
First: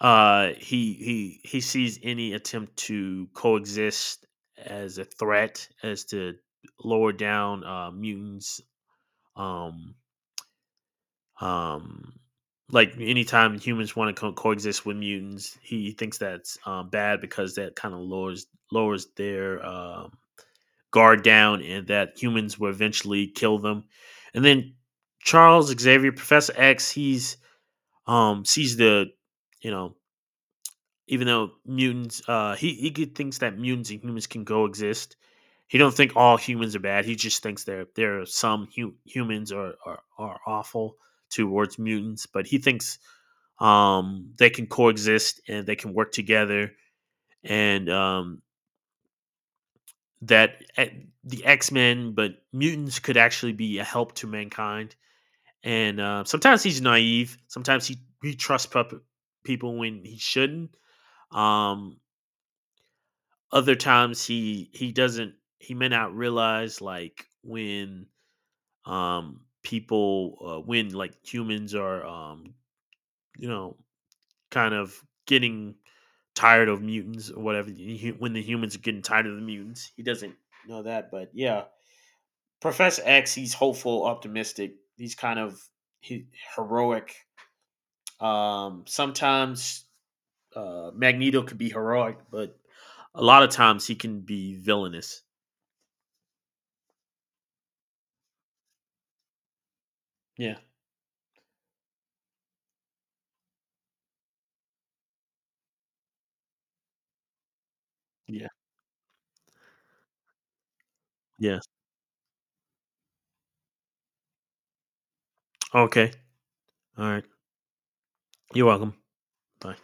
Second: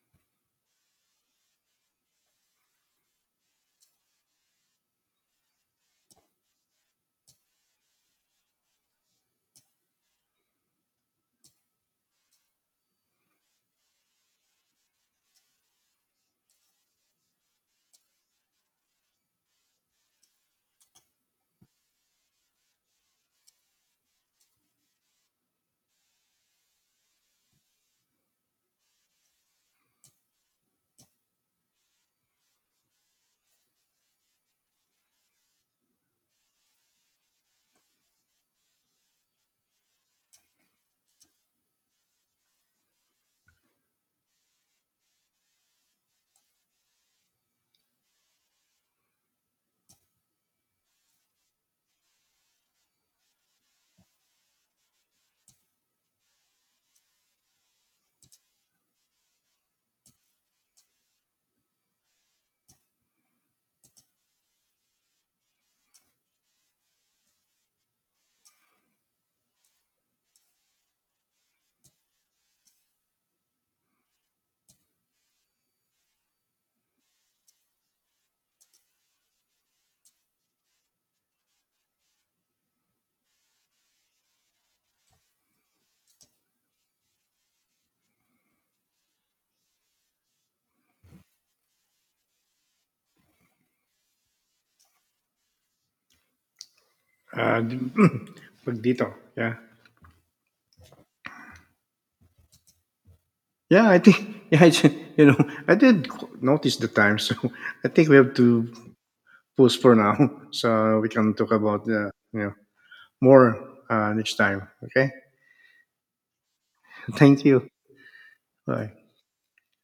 he sees any attempt to coexist as a threat as to lower down mutants. um um like anytime humans want to coexist with mutants, he thinks that's bad because that kind of lowers their guard down and that humans will eventually kill them. And then Charles Xavier, Professor X, he's sees the, you know, even though mutants he thinks that mutants and humans can coexist, he don't think all humans are bad. He just thinks there are some humans are awful towards mutants, but he thinks they can coexist and they can work together, and that eh, the X-Men but mutants could actually be a help to mankind. And sometimes he's naive, sometimes he trusts people when he shouldn't. um Other times he doesn't he may not realize like when people when like humans are you know kind of getting tired of mutants or whatever the when the humans are getting tired of the mutants, he doesn't know that. But yeah, Professor X, he's hopeful, optimistic, he's kind of he, heroic. Sometimes Magneto could be heroic, but a lot of times he can be villainous. uh, Magneto. Yeah. Yeah. Yeah, I think, yeah, you know, I did notice the time, so I think we have to pause for now, so we can talk Yes. about, you know, more, next time. Okay, Okay. All right. thank you. You're Bye. welcome. Bye.